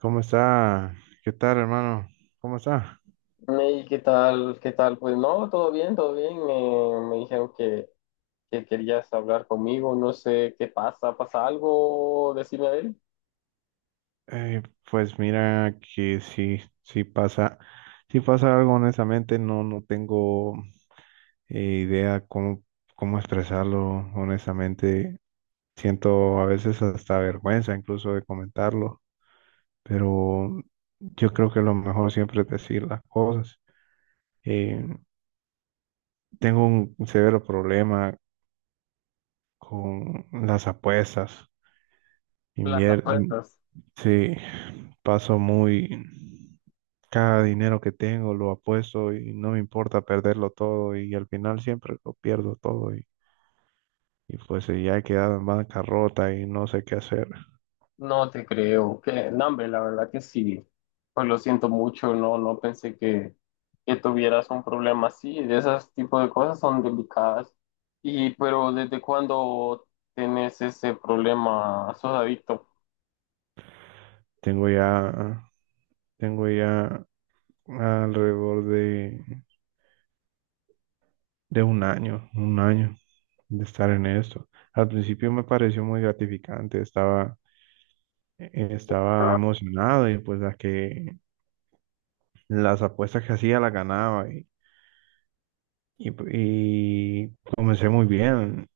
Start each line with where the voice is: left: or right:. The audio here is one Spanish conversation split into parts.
right: ¿Cómo está? ¿Qué tal, hermano? ¿Cómo está?
left: Ney, ¿qué tal? ¿Qué tal? Pues no, todo bien, todo bien. Me dijeron que querías hablar conmigo. No sé qué pasa. ¿Pasa algo? Decime a ver.
right: Eh, pues mira que sí, sí pasa algo, honestamente, no, no tengo eh, idea cómo expresarlo, honestamente. Siento a veces hasta vergüenza incluso de comentarlo, pero yo creo que lo mejor siempre es decir las cosas. Eh, tengo un severo problema con las apuestas.
left: Las
right: Invier-
left: apuestas.
right: Sí, paso muy. Cada dinero que tengo lo apuesto y no me importa perderlo todo y al final siempre lo pierdo todo y, y pues ya he quedado en bancarrota y no sé qué hacer.
left: No te creo. Que, no, hombre, la verdad que sí. Pues lo siento mucho. No, no pensé que tuvieras un problema así. De esas tipo de cosas son delicadas. Y, pero ¿desde cuándo tienes ese problema? ¿Sos adicto?
right: Tengo ya, tengo ya alrededor de un año de estar en esto. Al principio me pareció muy gratificante, estaba emocionado y pues las apuestas que hacía las ganaba. Y, y comencé muy bien,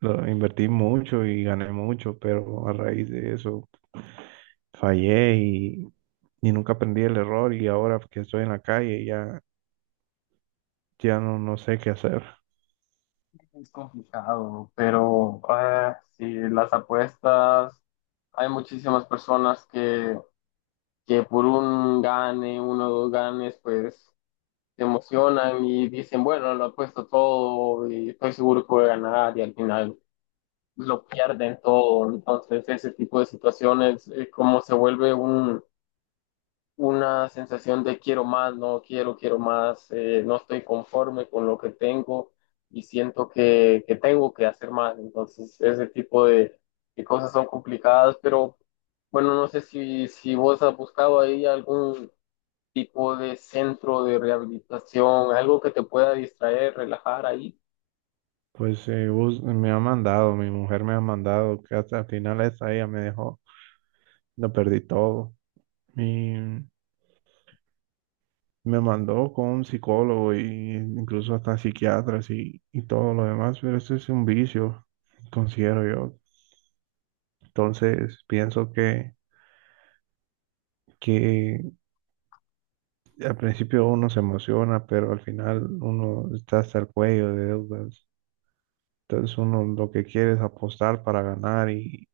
right: invertí mucho y gané mucho, pero a raíz de eso fallé y nunca aprendí el error y ahora que estoy en la calle ya no, no sé qué hacer.
left: Es complicado, pero sí, las apuestas, hay muchísimas personas que por un gane, uno o dos ganes, pues se emocionan y dicen, bueno, lo apuesto todo y estoy seguro que voy a ganar y al final lo pierden todo. Entonces, ese tipo de situaciones, como se vuelve un, una sensación de quiero más, no quiero, quiero más, no estoy conforme con lo que tengo y siento que tengo que hacer más. Entonces, ese tipo de cosas son complicadas, pero bueno, no sé si, si vos has buscado ahí algún tipo de centro de rehabilitación, algo que te pueda distraer, relajar ahí.
right: Pues mi mujer me ha mandado, que hasta el final esta ella me dejó, lo perdí todo. Y me mandó con un psicólogo y incluso hasta psiquiatras y todo lo demás, pero eso es un vicio, considero yo. Entonces, pienso que al principio uno se emociona, pero al final uno está hasta el cuello de deudas. Entonces, uno lo que quiere es apostar para ganar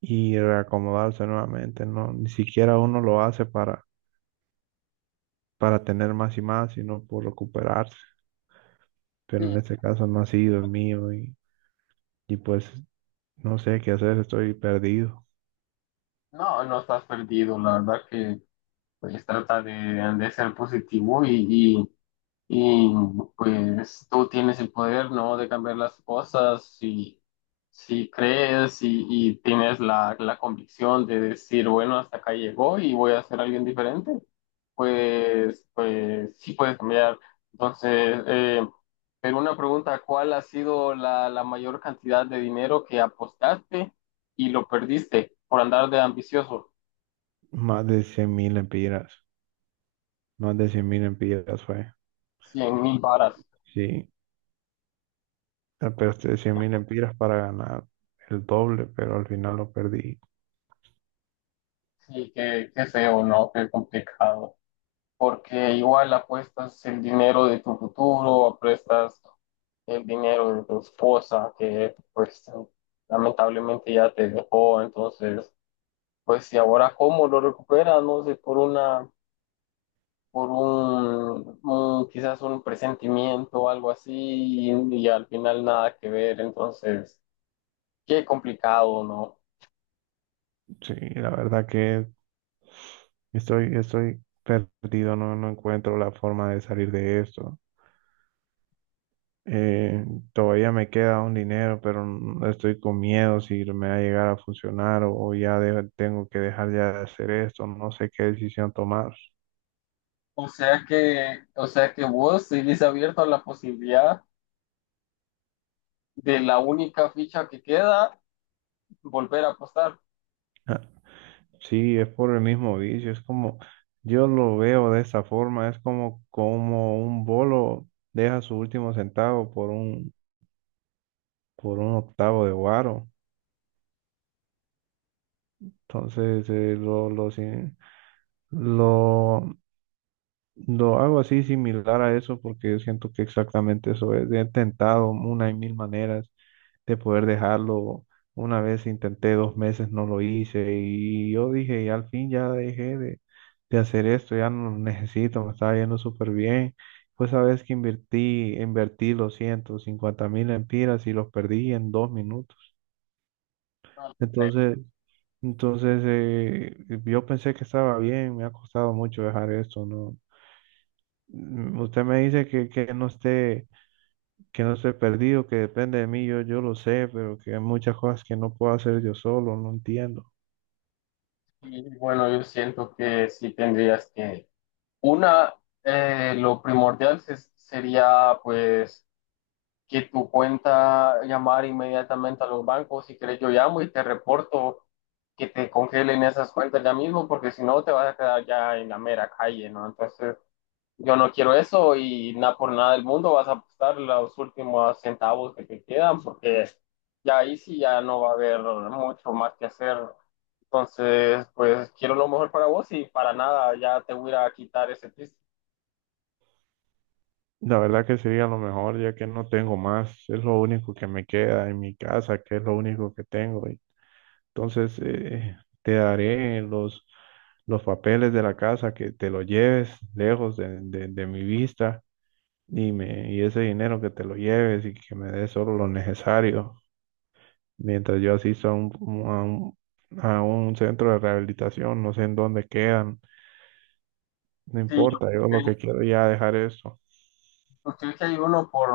right: y reacomodarse nuevamente, ¿no? Ni siquiera uno lo hace para tener más y más, sino por recuperarse. Pero
left: Sí.
right: en este caso no ha sido el mío y pues no sé qué hacer, estoy perdido.
left: No, no estás perdido, la verdad que pues trata de ser positivo y pues tú tienes el poder, ¿no? De cambiar las cosas si, si crees y tienes la, la convicción de decir, bueno, hasta acá llegó y voy a ser alguien diferente, pues, pues sí puedes cambiar. Entonces, pero una pregunta, ¿cuál ha sido la, la mayor cantidad de dinero que apostaste y lo perdiste por andar de ambicioso?
right: Más de 100 mil empiras, Más de 100.000 empiras fue,
left: 100.000 varas.
right: sí. Ah, pero te decía 1000 empiras para ganar el doble, pero al final lo perdí.
left: Sí, qué, qué feo, ¿no? Qué complicado, porque igual apuestas el dinero de tu futuro, apuestas el dinero de tu esposa, que pues lamentablemente ya te dejó. Entonces, pues si ahora cómo lo recuperas, no sé, por una, por un- quizás un presentimiento o algo así, y al final nada que ver. Entonces, qué complicado, ¿no?
right: Sí, la verdad que estoy perdido, no, no encuentro la forma de salir de esto. Eh, todavía me queda un dinero, pero estoy con miedo si me va a llegar a funcionar o, o tengo que dejar ya de hacer esto, no sé qué decisión tomar.
left: O sea que vos seguís abierto a la posibilidad de la única ficha que queda, volver a apostar.
right: Ah, sí, es por el mismo vicio, es como, yo lo veo de esa forma, es como un bolo deja su último centavo por un octavo de guaro. Entonces, lo, sin- lo lo hago así similar a eso porque yo siento que exactamente eso es. He intentado una y mil maneras de poder dejarlo. Una vez intenté 2 meses, no lo hice y yo dije, y al fin ya dejé de hacer esto, ya no lo necesito, me estaba yendo súper bien. Pues sabes que invertí los 150.000 empiras y los perdí en 2 minutos.
left: Hombre,
right: Entonces, entonces, yo pensé que estaba bien, me ha costado mucho dejar esto, ¿no? Usted me dice que no esté perdido, que depende de mí, yo lo sé, pero que hay muchas cosas que no puedo hacer yo solo, no entiendo.
left: y bueno, yo siento que sí tendrías que, una, lo primordial se- sería pues que tu cuenta llamar inmediatamente a los bancos, si querés yo llamo y te reporto que te congelen esas cuentas ya mismo, porque si no te vas a quedar ya en la mera calle, ¿no? Entonces, yo no quiero eso y nada por nada del mundo vas a apostar los últimos centavos que te quedan porque ya ahí sí ya no va a haber mucho más que hacer. Entonces, pues quiero lo mejor para vos y para nada ya te voy a ir a quitar ese twist.
right: La verdad que sería lo mejor, ya que no tengo más, es lo único que me queda en mi casa, que es lo único que tengo. Entonces, te daré los papeles de la casa, que te lo lleves lejos de mi vista y ese dinero que te lo lleves y que me des solo lo necesario, mientras yo asisto a un, a un centro de rehabilitación, no sé en dónde quedan, no
left: Sí,
right: importa, yo lo que quiero ya dejar esto.
left: usted que hay uno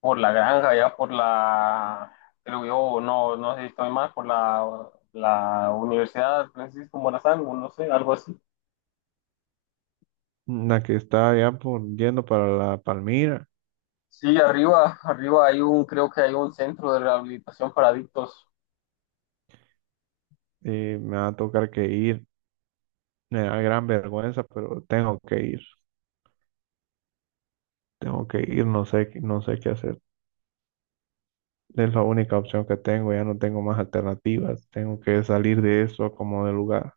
left: por la granja, ya por la, creo yo, no, no sé si estoy mal, por la, la Universidad Francisco Morazán, o no sé, algo así.
right: La que está ya por yendo para la Palmira,
left: Sí, arriba, arriba hay un, creo que hay un centro de rehabilitación para adictos.
right: me va a tocar que ir, me da gran vergüenza, pero tengo que ir, no sé, qué hacer. Es la única opción que tengo, ya no tengo más alternativas, tengo que salir de eso como de lugar.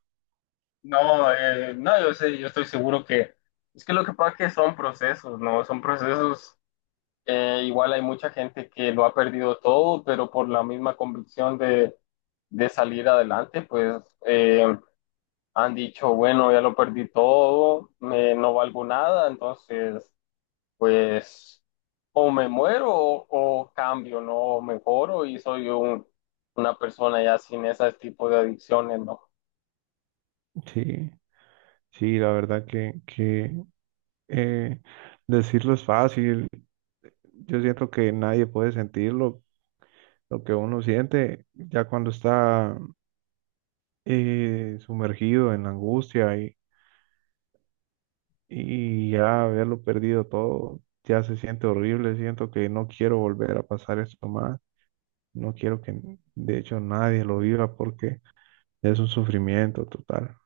left: No, no, yo sé, yo estoy seguro que es que lo que pasa es que son procesos, ¿no? Son procesos, igual hay mucha gente que lo ha perdido todo, pero por la misma convicción de salir adelante, pues han dicho, bueno, ya lo perdí todo, me, no valgo nada. Entonces, pues o me muero o cambio, ¿no? O mejoro y soy un, una persona ya sin ese tipo de adicciones, ¿no?
right: Sí, sí, la verdad que eh, decirlo es fácil. Yo siento que nadie puede sentir lo que uno siente ya cuando está sumergido en la angustia y ya haberlo perdido todo, ya se siente horrible. Siento que no quiero volver a pasar esto más. No quiero que, de hecho, nadie lo viva porque es un sufrimiento total.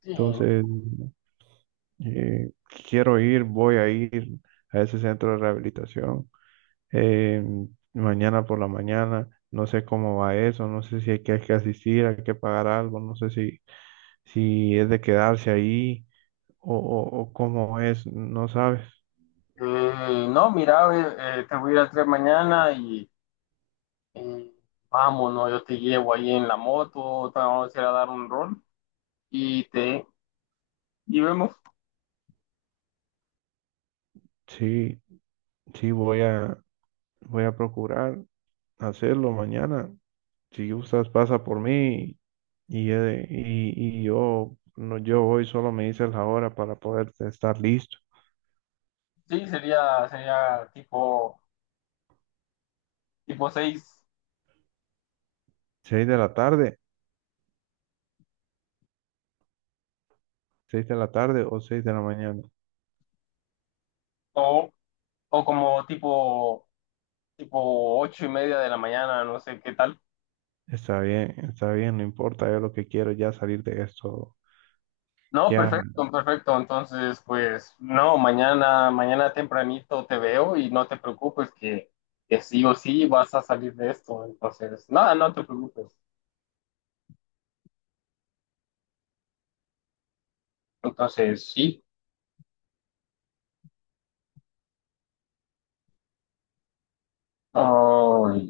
left: Sí,
right: Entonces, eh, quiero ir, voy a ir a ese centro de rehabilitación eh, mañana por la mañana. No sé cómo va eso, no sé si hay que asistir, hay que pagar algo, no sé si es de quedarse ahí o, o cómo es, no sabes.
left: no, mira, te voy a ir a 3 mañana y vamos, ¿no? Yo te llevo ahí en la moto, te vamos a ir a dar un rol y te y vemos.
right: Sí, sí, voy a procurar hacerlo mañana. Si gustas, pasa por mí y yo, no, yo hoy solo me dices la hora para poder estar listo.
left: Sí, sería, sería tipo, tipo 6
right: Seis de la tarde, seis de la tarde o 6 de la mañana.
left: o, o como tipo, tipo 8:30 de la mañana, no sé qué tal.
right: Está bien, no importa, yo lo que quiero es ya salir de esto,
left: No,
right: ya
left: perfecto, perfecto. Entonces, pues, no, mañana, mañana tempranito te veo y no te preocupes que sí o sí vas a salir de esto. Entonces, nada, no te preocupes. Entonces, sí. Ay,